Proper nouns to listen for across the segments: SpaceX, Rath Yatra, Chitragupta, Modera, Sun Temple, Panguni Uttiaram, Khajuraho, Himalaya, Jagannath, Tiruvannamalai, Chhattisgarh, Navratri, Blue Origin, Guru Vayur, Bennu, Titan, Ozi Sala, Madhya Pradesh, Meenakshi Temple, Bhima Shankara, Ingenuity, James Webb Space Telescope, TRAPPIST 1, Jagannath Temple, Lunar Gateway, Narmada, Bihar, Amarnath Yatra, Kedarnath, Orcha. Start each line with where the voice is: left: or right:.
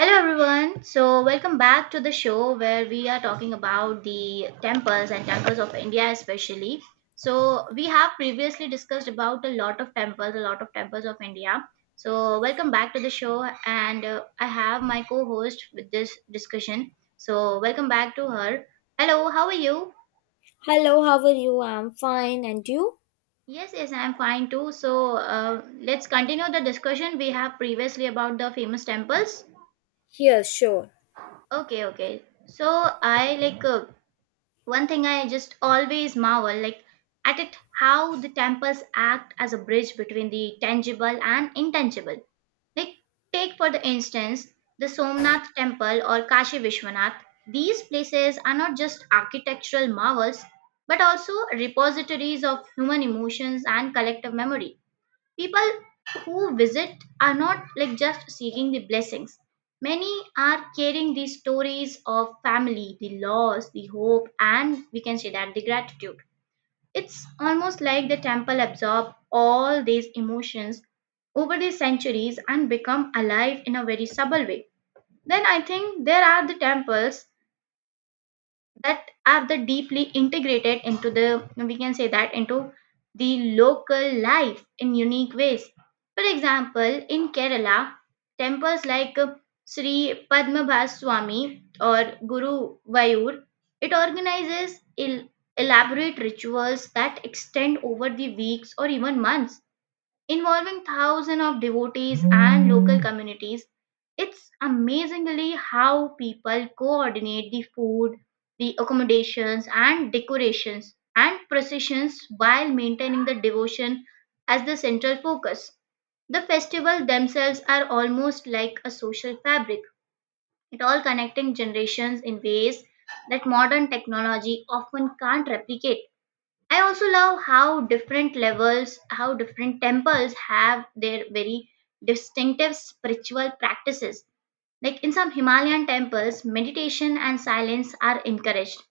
right: Hello everyone. So welcome back to the show where we are talking about the temples and temples of India especially. So we have previously discussed about a lot of temples, a lot of temples of India. So welcome back to the show, and I have my co-host with this discussion. So welcome back to her. Hello, how are you?
left: Hello, how are you? I'm fine, and you?
right: Yes, yes, I'm fine too. So let's continue the discussion we have previously about the famous temples.
left: Yeah, sure.
right: Okay, okay. So I like one thing I just always marvel like at it how the temples act as a bridge between the tangible and intangible. Like, take for the instance the Somnath temple or Kashi Vishwanath. These places are not just architectural marvels but also repositories of human emotions and collective memory. People who visit are not like just seeking the blessings. Many are carrying the stories of family, the loss, the hope, and we can say that the gratitude. It's almost like the temple absorb all these emotions over the centuries and become alive in a very subtle way. Then I think there are the temples that are the deeply integrated into the, we can say that, into the local life in unique ways. For example, in Kerala, temples like Sri Padmabha Swami or Guru Vayur, it organizes el- elaborate rituals that extend over the weeks or even months, involving thousands of devotees and local communities. It's amazingly how people coordinate the food, the accommodations, and decorations and processions while maintaining the devotion as the central focus. The festivals themselves are almost like a social fabric, it all connecting generations in ways that modern technology often can't replicate. I also love how different levels, how different temples have their very distinctive spiritual practices. Like in some Himalayan temples, meditation and silence are encouraged,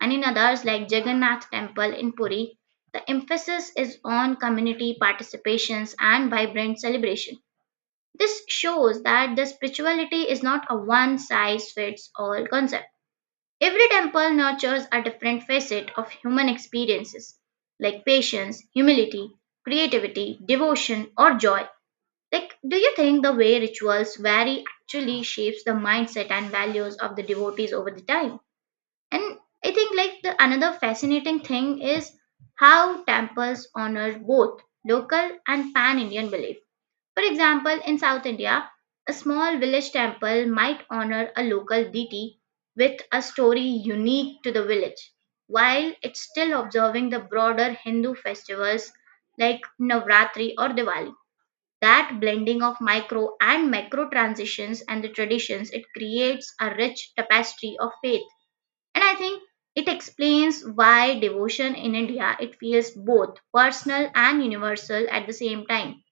right: and in others, like Jagannath Temple in Puri, the emphasis is on community participations and vibrant celebration. This shows that the spirituality is not a one size fits all concept. Every temple nurtures a different facet of human experiences, like patience, humility, creativity, devotion, or joy. Like, do you think the way rituals vary actually shapes the mindset and values of the devotees over the time? And I think like the another fascinating thing is how temples honor both local and pan-Indian beliefs. For example, in South India, a small village temple might honor a local deity with a story unique to the village, while it's still observing the broader Hindu festivals like Navratri or Diwali. That blending of micro and macro transitions and the traditions, it creates a rich tapestry of faith. And I think it explains why devotion in India, it feels both personal and universal at the same time.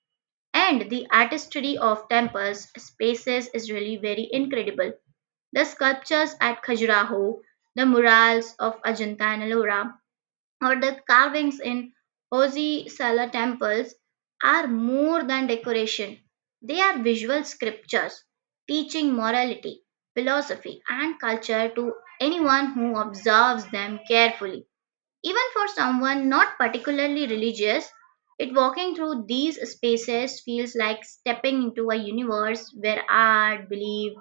right: And the artistry of temples spaces is really very incredible. The sculptures at Khajuraho, the murals of Ajanta and Ellora, or the carvings in Ozi Sala temples are more than decoration. They are visual scriptures teaching morality, philosophy, and culture to anyone who observes them carefully. Even for someone not particularly religious, it walking through these spaces feels like stepping into a universe where art, belief,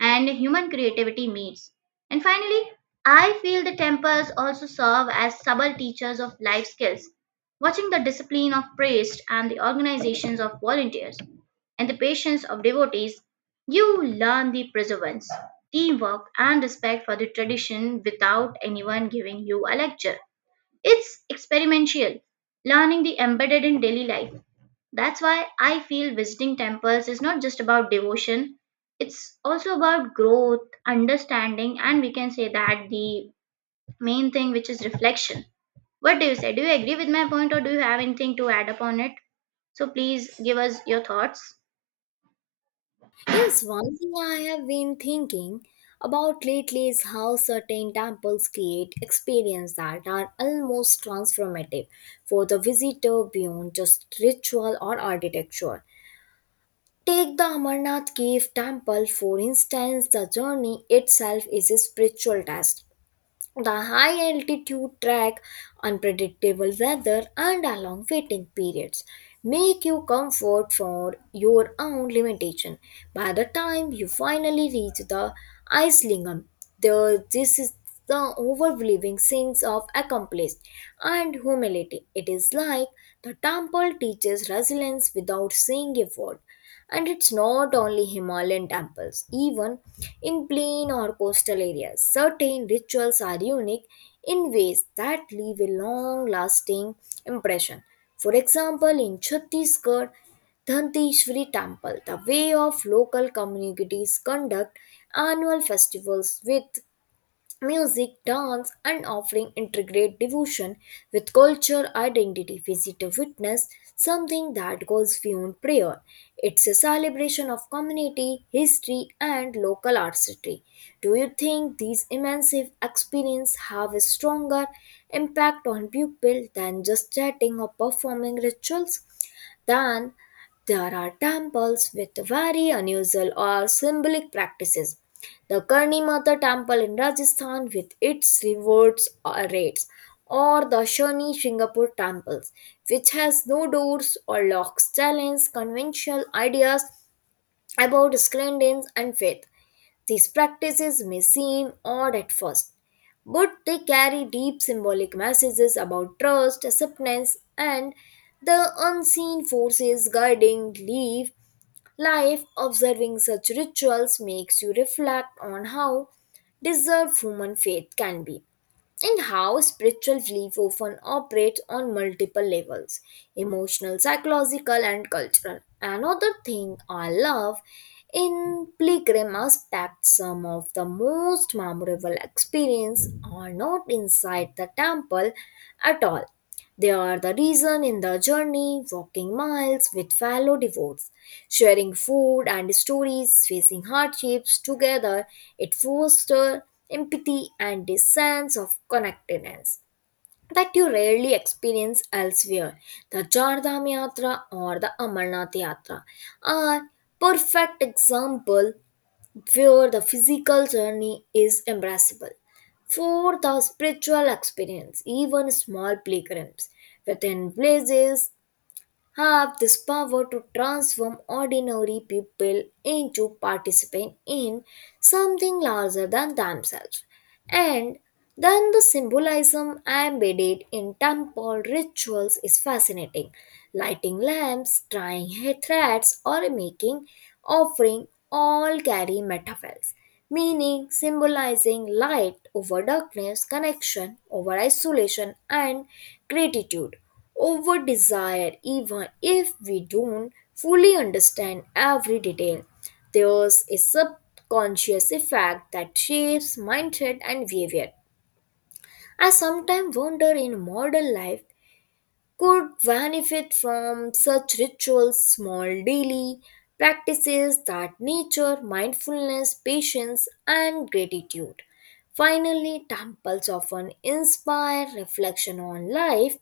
right: and human creativity meets. And finally, I feel the temples also serve as subtle teachers of life skills. Watching the discipline of priests and the organizations of volunteers and the patience of devotees, you learn the perseverance, teamwork, and respect for the tradition without anyone giving you a lecture. It's experimental, learning the embedded in daily life. That's why I feel visiting temples is not just about devotion, it's also about growth, understanding, and we can say that the main thing, which is reflection. What do you say? Do you agree with my point, or do you have anything to add upon it? So please give us your thoughts.
left: Yes, one thing I have been thinking about lately is how certain temples create experiences that are almost transformative for the visitor beyond just ritual or architecture. Take the Amarnath Cave Temple, for instance. The journey itself is a spiritual test. The high altitude track, unpredictable weather, and long waiting periods make you comfort for your own limitation. By the time you finally reach the Islington, this is the overwhelming sense of accomplished and humility. It is like the temple teaches resilience without saying a word. And it's not only Himalayan temples, even in plain or coastal areas, certain rituals are unique in ways that leave a long lasting impression. For example, in Chhattisgarh, Dhanteshwari Temple, the way of local communities conduct annual festivals with music, dance, and offering integrate devotion with culture identity. Visit witness something that goes beyond prayer. It's a celebration of community, history, and local artistry. Do you think these immense experiences have a stronger impact on people than just chatting or performing rituals? Then there are temples with very unusual or symbolic practices. The Karni Mata temple in Rajasthan with its rewards or rates, or the Shani Singapore temples, which has no doors or locks, challenge conventional ideas about cleanliness and faith. These practices may seem odd at first, but they carry deep symbolic messages about trust, acceptance, and the unseen forces guiding belief. Life observing such rituals makes you reflect on how deserved human faith can be, and how spiritual belief often operates on multiple levels: emotional, psychological, and cultural. Another thing I love in pilgrim aspect, some of the most memorable experiences are not inside the temple at all, they are the reason in the journey, walking miles with fellow devotees, sharing food and stories, facing hardships together. It fosters empathy and a sense of connectedness that you rarely experience elsewhere. The Char Dham Yatra or the Amarnath Yatra are perfect example where the physical journey is embraceable. For the spiritual experience, even small playgrounds within places have this power to transform ordinary people into participants in something larger than themselves. And then the symbolism embedded in temple rituals is fascinating. Lighting lamps, tying hair threads, or making offering all carry metaphors, meaning symbolizing light over darkness, connection over isolation, and gratitude over desire, even if we don't fully understand every detail. There's a subconscious effect that shapes mindset and behavior. I sometimes wonder in modern life could benefit from such rituals, small daily practices that nature, mindfulness, patience, and gratitude. Finally, temples often inspire reflection on life,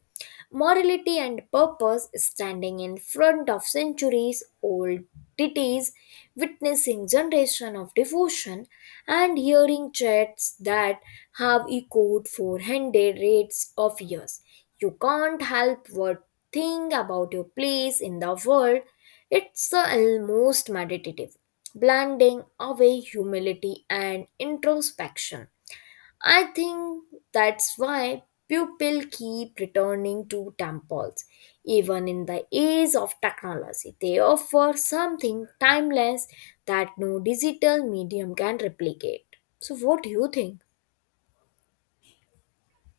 left: morality, and purpose, standing in front of centuries old deities, witnessing generation of devotion and hearing threats that have echoed for hundreds of years. You can't help but think about your place in the world. It's almost meditative, blending away humility and introspection. I think that's why people keep returning to temples. Even in the age of technology, they offer something timeless that no digital medium can replicate. So, what do you think?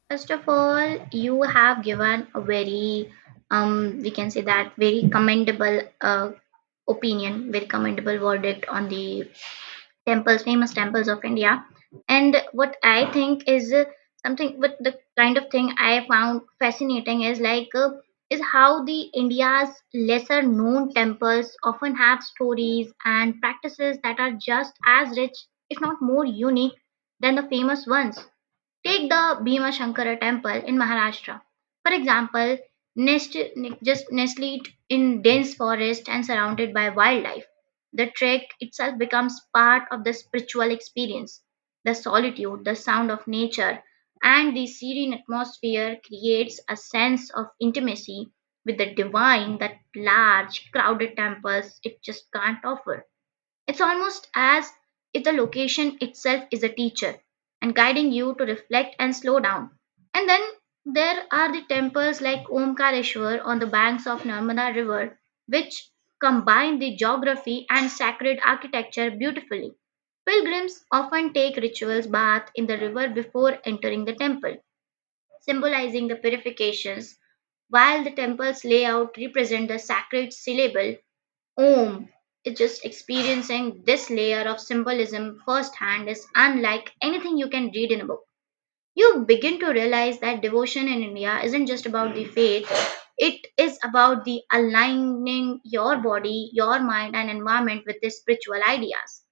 right: First of all, you have given a very, we can say that very commendable opinion, very commendable verdict on the temples, famous temples of India. And what I think is something, what the kind of thing I found fascinating is like is how the India's lesser known temples often have stories and practices that are just as rich, if not more unique, than the famous ones. Take the Bhima Shankara temple in Maharashtra, for example, nest, just nestled in dense forest and surrounded by wildlife, the trek itself becomes part of the spiritual experience. The solitude, the sound of nature, and the serene atmosphere creates a sense of intimacy with the divine that large, crowded temples it just can't offer. It's almost as if the location itself is a teacher and guiding you to reflect and slow down. And then there are the temples like Omkareshwar on the banks of Narmada River, which combine the geography and sacred architecture beautifully. Pilgrims often take rituals bath in the river before entering the temple, symbolizing the purifications, while the temple's layout represents the sacred syllable Om. Is just experiencing this layer of symbolism firsthand is unlike anything you can read in a book. You begin to realize that devotion in India isn't just about the faith, it is about the aligning your body, your mind, and environment with the spiritual ideas.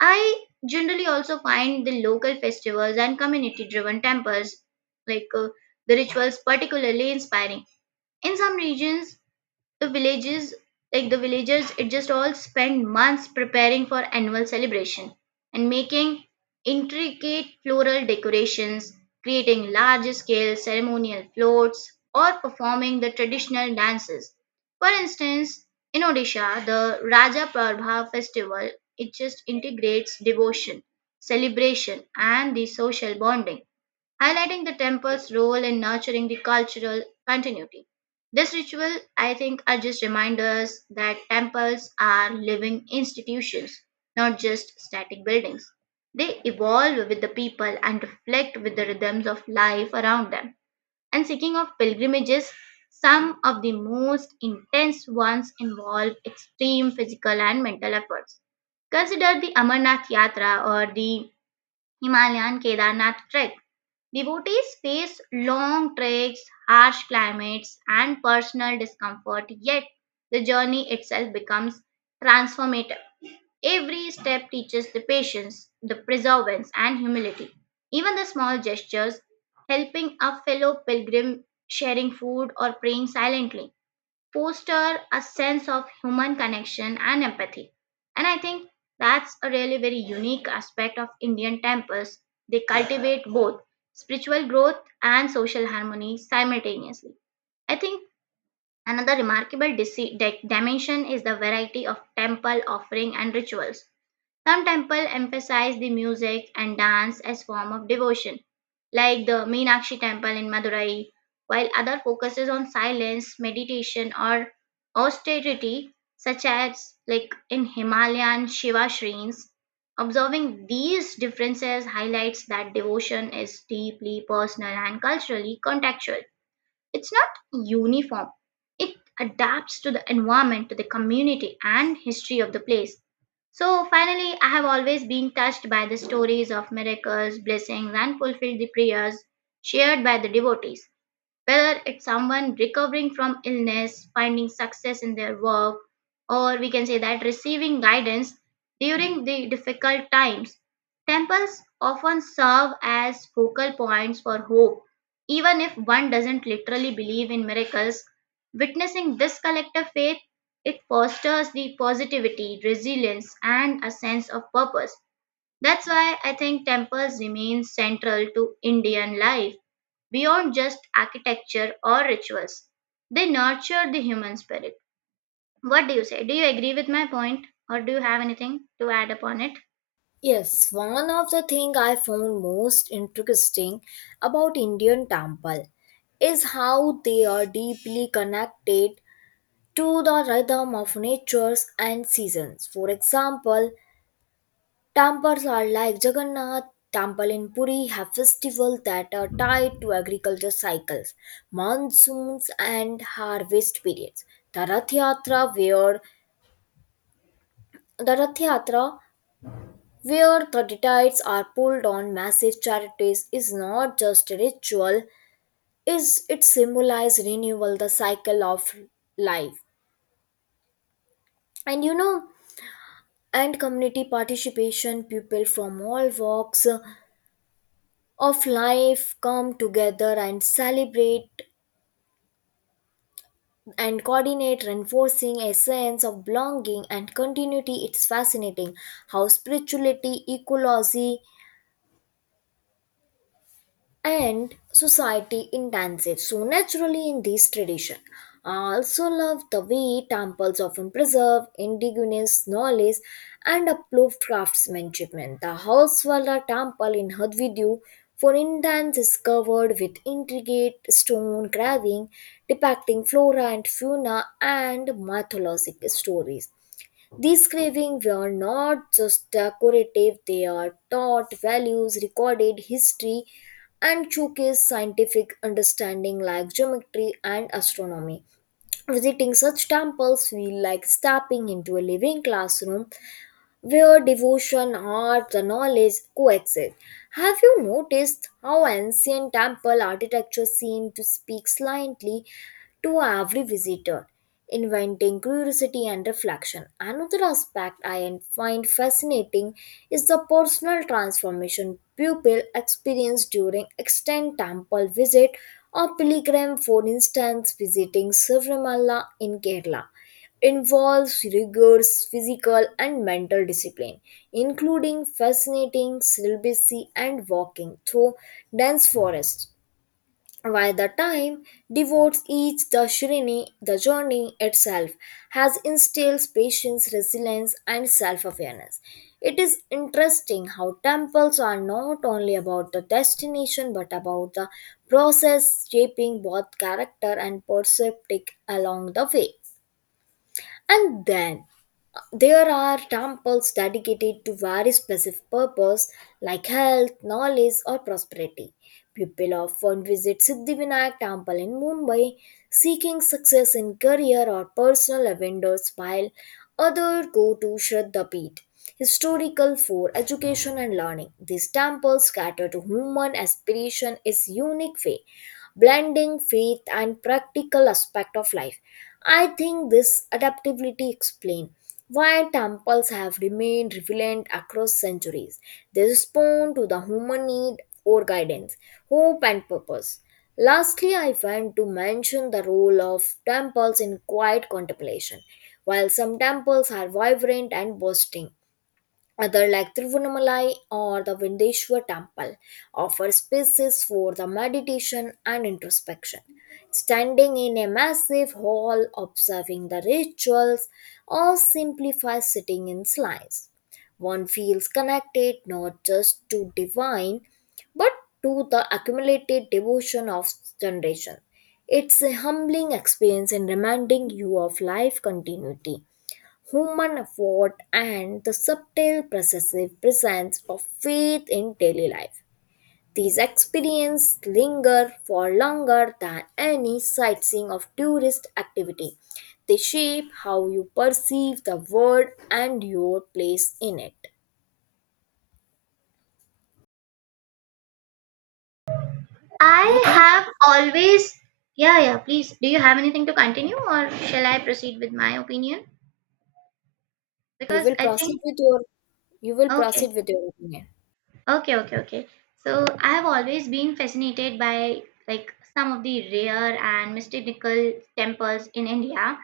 right: I generally also find the local festivals and community driven temples, like the rituals, particularly inspiring. In some regions, the villages, like the villagers, it just all spend months preparing for annual celebration and making intricate floral decorations, creating large scale ceremonial floats or performing the traditional dances. For instance, in Odisha, the Raja Prabha festival, it just integrates devotion, celebration, and the social bonding, highlighting the temple's role in nurturing the cultural continuity. This ritual, I think, are just reminders that temples are living institutions, not just static buildings. They evolve with the people and reflect with the rhythms of life around them. And speaking of pilgrimages, some of the most intense ones involve extreme physical and mental efforts. Consider the Amarnath Yatra or the Himalayan Kedarnath trek. Devotees face long treks, harsh climates, and personal discomfort, yet the journey itself becomes transformative. Every step teaches the patience, the perseverance, and humility. Even the small gestures, helping a fellow pilgrim, sharing food, or praying silently, foster a sense of human connection and empathy. And I think that's a really very unique aspect of Indian temples. They cultivate both spiritual growth and social harmony simultaneously. I think another remarkable dimension is the variety of temple offering and rituals. Some temples emphasize the music and dance as form of devotion like the Meenakshi Temple in Madurai, while other focuses on silence, meditation, or austerity, such as like in Himalayan Shiva shrines. Observing these differences highlights that devotion is deeply personal and culturally contextual. It's not uniform. It adapts to the environment, to the community, and history of the place. So finally, I have always been touched by the stories of miracles, blessings, and fulfilled the prayers shared by the devotees, whether it's someone recovering from illness, finding success in their work, or we can say that receiving guidance during the difficult times. Temples often serve as focal points for hope. Even if one doesn't literally believe in miracles, witnessing this collective faith, it fosters the positivity, resilience, and a sense of purpose. That's why I think temples remain central to Indian life beyond just architecture or rituals. They nurture the human spirit. What do you say? Do you agree with my point or do you have anything to add upon it?
left: Yes, one of the things I found most interesting about Indian temple is how they are deeply connected to the rhythm of natures and seasons. For example, temples are like Jagannath temple in Puri have festivals that are tied to agriculture cycles, monsoons and harvest periods. The Rath Yatra where the Rath Yatra the deities are pulled on massive charities is not just a ritual, is it symbolizes renewal, the cycle of life. And you know, and community participation, people from all walks of life come together and celebrate and coordinate, reinforcing a sense of belonging and continuity. It's fascinating how spirituality, ecology, and society intensive. So naturally in this tradition. I also love the way temples often preserve indigenous knowledge and approved craftsmanship. Man, the Housewaller temple in Hadvidu, for instance, is covered with intricate stone carving depicting flora and fauna and mythological stories. These cravings were not just decorative, they are taught values, recorded history, and showcase scientific understanding like geometry and astronomy. Visiting such temples feel like stepping into a living classroom where devotion, art, and knowledge coexist. Have you noticed how ancient temple architecture seemed to speak silently to every visitor, inventing curiosity and reflection. Another aspect I find fascinating is the personal transformation pupil experience during extended temple visit or pilgrim, for instance, visiting Savimala in Kerala involves rigorous physical and mental discipline, including fascinating celibacy and walking through dense forests while the time devotes each the journey itself has instills patience, resilience, and self-awareness. It is interesting how temples are not only about the destination but about the process shaping both character and perceptic along the way. And then there are temples dedicated to very specific purpose like health, knowledge or prosperity. People often visit Siddhivinayak temple in Mumbai seeking success in career or personal endeavors, while others go to Shraddha Peeth, historical for education and learning. These temples cater to human aspiration in a unique way, blending faith and practical aspect of life. I think this adaptability explains why temples have remained relevant across centuries. They respond to the human need for guidance, hope, and purpose. Lastly, I want to mention the role of temples in quiet contemplation. While some temples are vibrant and boasting, other like Tiruvannamalai or the Vindeshwar temple offer spaces for the meditation and introspection. Standing in a massive hall, observing the rituals, or simplify sitting in silence. One feels connected not just to divine but to the accumulated devotion of generation. It's a humbling experience and reminding you of life continuity, human effort, and the subtle possessive presence of faith in daily life. These experiences linger for longer than any sightseeing of tourist activity. They shape how you perceive the world and your place in it. You
right: I
left: think
right: have always. Yeah, yeah, please. Do you have anything to continue or shall I proceed with my opinion?
left: you
right: Because
left: will
right: I
left: proceed
right: think.
left: with your you will
right: Okay,
left: proceed with your opinion.
right: okay. So I have always been fascinated by like some of the rare and mystical temples in India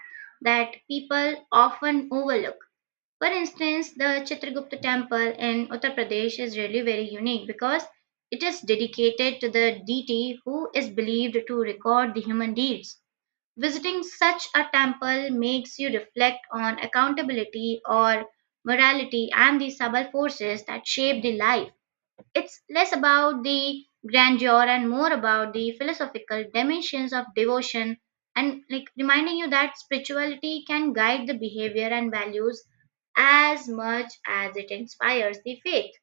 right: that people often overlook. For instance, the Chitragupta temple in Uttar Pradesh is really very unique because it is dedicated to the deity who is believed to record the human deeds. Visiting such a temple makes you reflect on accountability or morality and the subtle forces that shape the life. It's less about the grandeur and more about the philosophical dimensions of devotion, and like reminding you that spirituality can guide the behavior and values as much as it inspires the faith.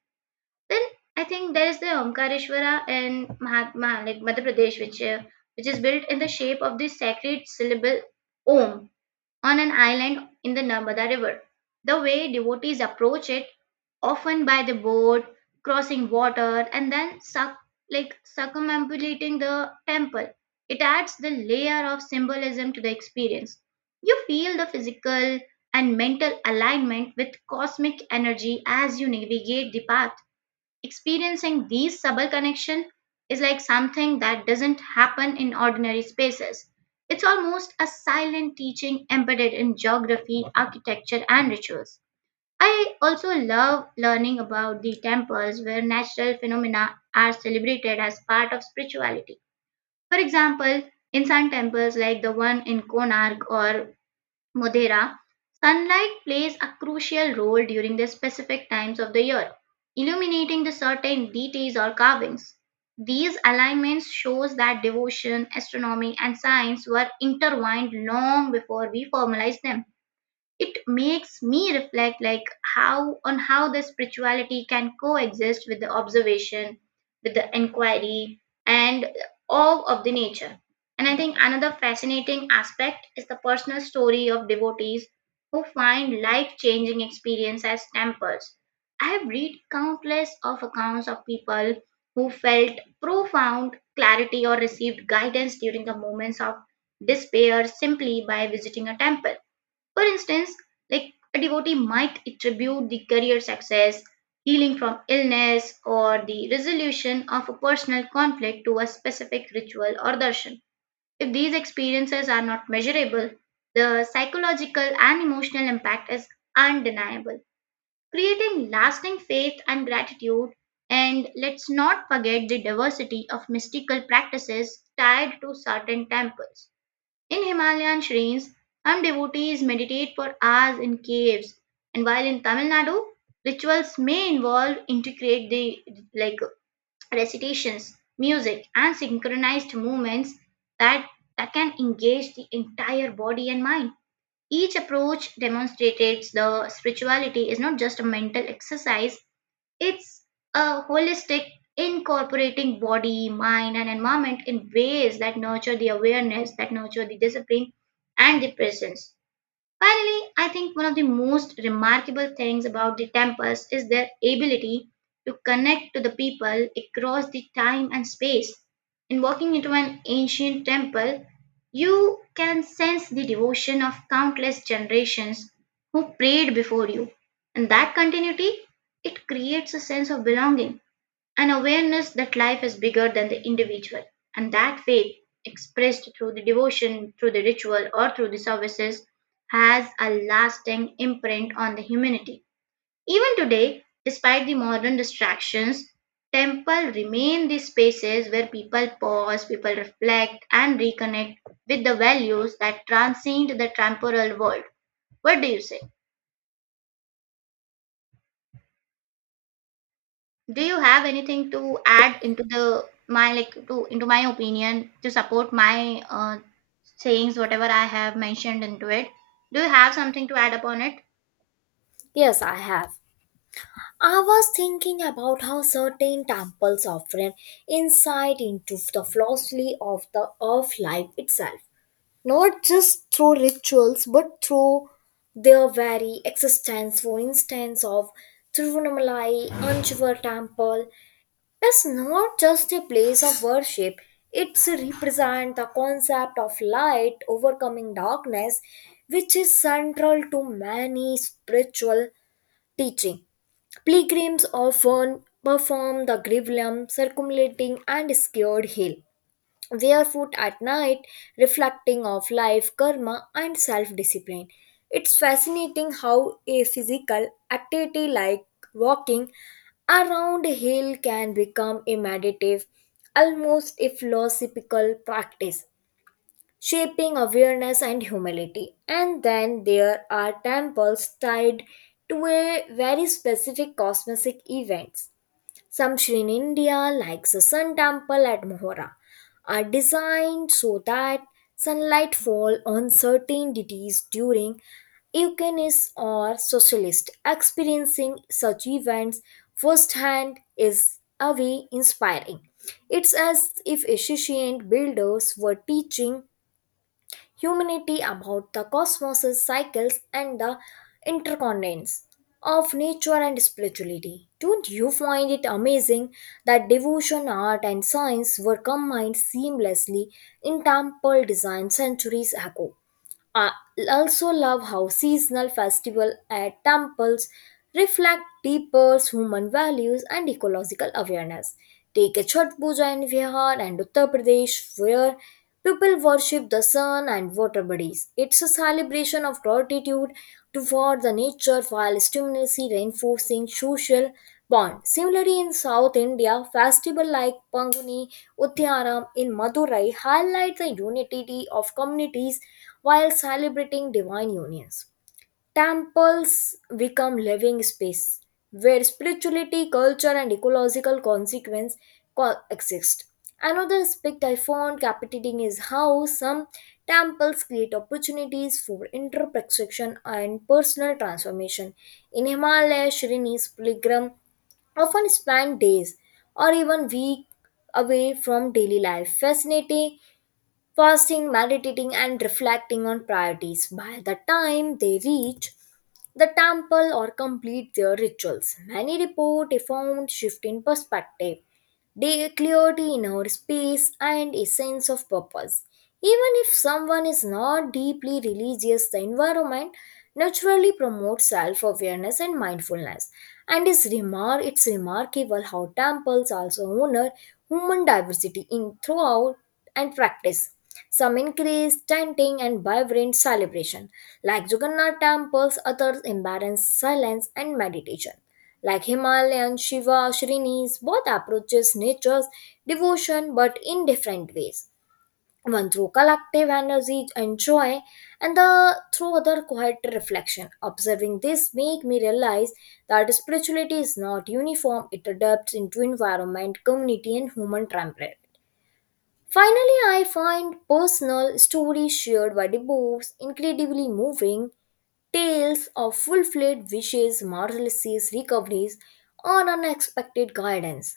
right: Then I think there is the Omkareshwara in Mahatma, like Madhya Pradesh, which is built in the shape of the sacred syllable Om, on an island in the Narmada River. The way devotees approach it, often by the boat, crossing water, and then suck, like circumambulating the temple, it adds the layer of symbolism to the experience. You feel the physical and mental alignment with cosmic energy as you navigate the path. Experiencing these subtle connections is like something that doesn't happen in ordinary spaces. It's almost a silent teaching embedded in geography, architecture, and rituals. I also love learning about the temples where natural phenomena are celebrated as part of spirituality. For example, in some temples like the one in Konark or Modera, sunlight plays a crucial role during the specific times of the year, illuminating the certain deities or carvings. These alignments shows that devotion, astronomy and science were intertwined long before we formalized them. It makes me reflect like how on how the spirituality can coexist with the observation, with the inquiry, and all of the nature. And I think another fascinating aspect is the personal story of devotees who find life changing experience as temples. I have read countless of accounts of people who felt profound clarity or received guidance during the moments of despair simply by visiting a temple. For instance, like a devotee might attribute the career success, healing from illness, or the resolution of a personal conflict to a specific ritual or darshan. If these experiences are not measurable, the psychological and emotional impact is undeniable, creating lasting faith and gratitude. And let's not forget the diversity of mystical practices tied to certain temples. In Himalayan shrines, some devotees meditate for hours in caves, and while in Tamil Nadu, rituals may involve integrate the like recitations, music, and synchronized movements that can engage the entire body and mind. Each approach demonstrates the spirituality is not just a mental exercise, it's a holistic, incorporating body, mind, and environment in ways that nurture the awareness, that nurture the discipline and the presence. Finally, I think one of the most remarkable things about the temples is their ability to connect to the people across the time and space. In walking into an ancient temple, you can sense the devotion of countless generations who prayed before you. And that continuity, it creates a sense of belonging, an awareness that life is bigger than the individual. And that faith, expressed through the devotion, through the ritual, or through the services, has a lasting imprint on the humanity. Even today, despite the modern distractions, temple remain the spaces where people pause, people reflect, and reconnect with the values that transcend the temporal world. What do you say? Do you have anything to add into the my like to into my opinion to support my sayings whatever I have mentioned into it? Do you have something to add upon it?
left: Yes, I have. I was thinking about how certain temples offer an insight into the philosophy of the of life itself, not just through rituals but through their very existence. For instance, of Tirunamalai Anjivar Temple is not just a place of worship; it represents the concept of light overcoming darkness, which is central to many spiritual teaching. Pilgrims often perform the Grivalam, circumlating and scared hill, barefoot at night, reflecting of life, karma, and self-discipline. It's fascinating how a physical activity like walking around a hill can become a meditative, almost a philosophical practice shaping awareness and humility. And then there are temples tied to a very specific cosmic events. Some Sri in India, like the Sun Temple at Mohora, are designed so that sunlight fall on certain deities during Eucharis or socialist. Experiencing such events firsthand is a way inspiring. It's as if ancient builders were teaching humanity about the cosmos' cycles and the interconnections of nature and spirituality. Don't you find it amazing that devotion, art, and science were combined seamlessly in temple design centuries ago? I also love how seasonal festivals at temples reflect deeper human values and ecological awareness. Take a Chhat Puja in Bihar and Uttar Pradesh, where people worship the sun and water bodies. It's a celebration of gratitude toward the nature while stimulating reinforcing social bond. Similarly, in South India, festivals like Panguni Uttiaram in Madurai highlight the unity of communities while celebrating divine unions. Temples become living space where spirituality, culture, and ecological consequence coexist. Another aspect I found captivating is how some temples create opportunities for introspection and personal transformation. In Himalaya, Shrinis pilgrims often spend days or even weeks away from daily life, fascinating fasting, meditating, and reflecting on priorities. By the time they reach the temple or complete their rituals, many report a profound shift in perspective, day clarity in our space, and a sense of purpose. Even if someone is not deeply religious, the environment naturally promotes self-awareness and mindfulness. And it's remarkable how temples also honor human diversity in throughout and practice. Some increase chanting and vibrant celebration, like Jagannath temples, others embrace silence and meditation. Like Himalayan Shiva Shrinis, both approaches nature's devotion but in different ways. One through collective energy and joy, and the through other quiet reflection. Observing this make me realize that spirituality is not uniform; it adapts into environment, community, and human temperament. Finally, I find personal stories shared by the books incredibly moving. Tales of fulfilled wishes, marvelous recoveries, or unexpected guidance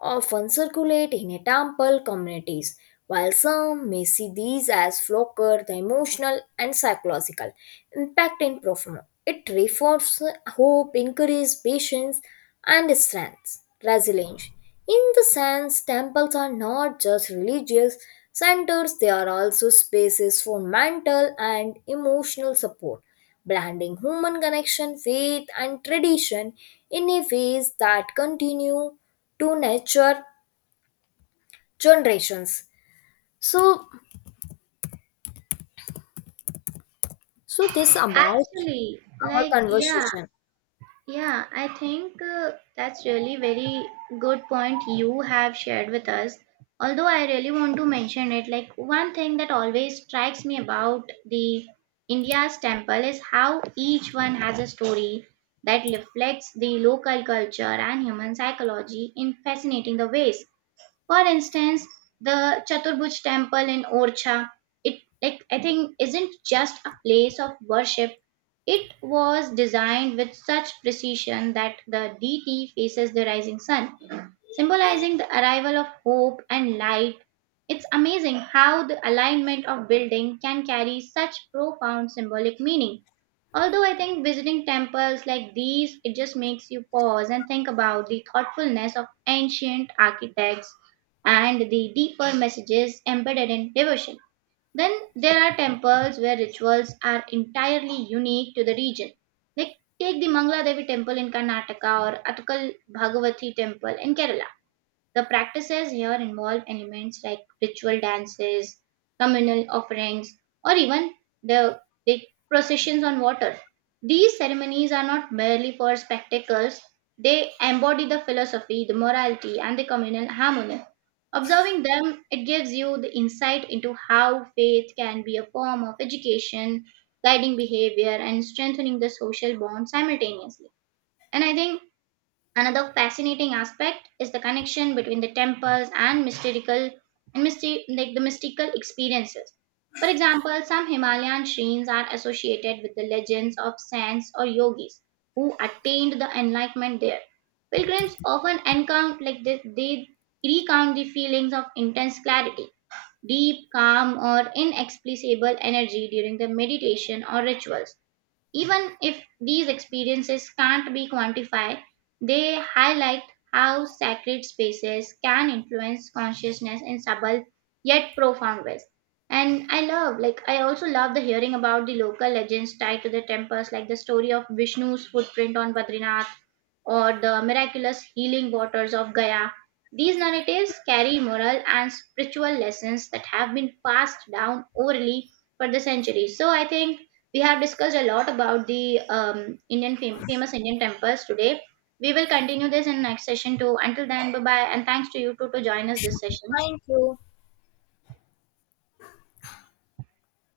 left: often circulate in a temple communities. While some may see these as flocker, the emotional and psychological impact in profound. It reforms hope, encourages patience and strength, resilience. In the sense, temples are not just religious centers, they are also spaces for mental and emotional support blending human connection, faith, and tradition in a ways that continue to nurture generations. So, this about
right: Actually,
left: our
right: like, yeah.
left: conversation.
right: Yeah, I think that's really very good point you have shared with us. Although I really want to mention it, like one thing that always strikes me about the India's temple is how each one has a story that reflects the local culture and human psychology in fascinating the ways. For instance, the Chaturbhuj temple in Orcha, it like I think isn't just a place of worship. It was designed with such precision that the deity faces the rising sun, symbolizing the arrival of hope and light. It's amazing how the alignment of building can carry such profound symbolic meaning. Although I think visiting temples like these, it just makes you pause and think about the thoughtfulness of ancient architects and the deeper messages embedded in devotion. Then there are temples where rituals are entirely unique to the region. Like take the Mangla Devi temple in Karnataka or Atkal Bhagavathi temple in Kerala, the practices here involve elements like ritual dances, communal offerings, or even the big processions on water. These ceremonies are not merely for spectacles, they embody the philosophy, the morality, and the communal harmony. Observing them, it gives you the insight into how faith can be a form of education, guiding behavior, and strengthening the social bond simultaneously. And I think another fascinating aspect is the connection between the temples and mystical like the mystical experiences. For example, some Himalayan shrines are associated with the legends of saints or yogis who attained the enlightenment there. Pilgrims often encounter like they recount the feelings of intense clarity, deep calm, or inexplicable energy during the meditation or rituals. Even if these experiences can't be quantified, they highlight how sacred spaces can influence consciousness in subtle yet profound ways. And I love, like, I also love the hearing about the local legends tied to the temples, like the story of Vishnu's footprint on Badrinath or the miraculous healing waters of Gaya. These narratives carry moral and spiritual lessons that have been passed down orally for the centuries. So I think we have discussed a lot about the Indian famous Indian temples today. We will continue this in next session too. Until then, bye bye, and thanks to you too to join us this session.
left: Thank you.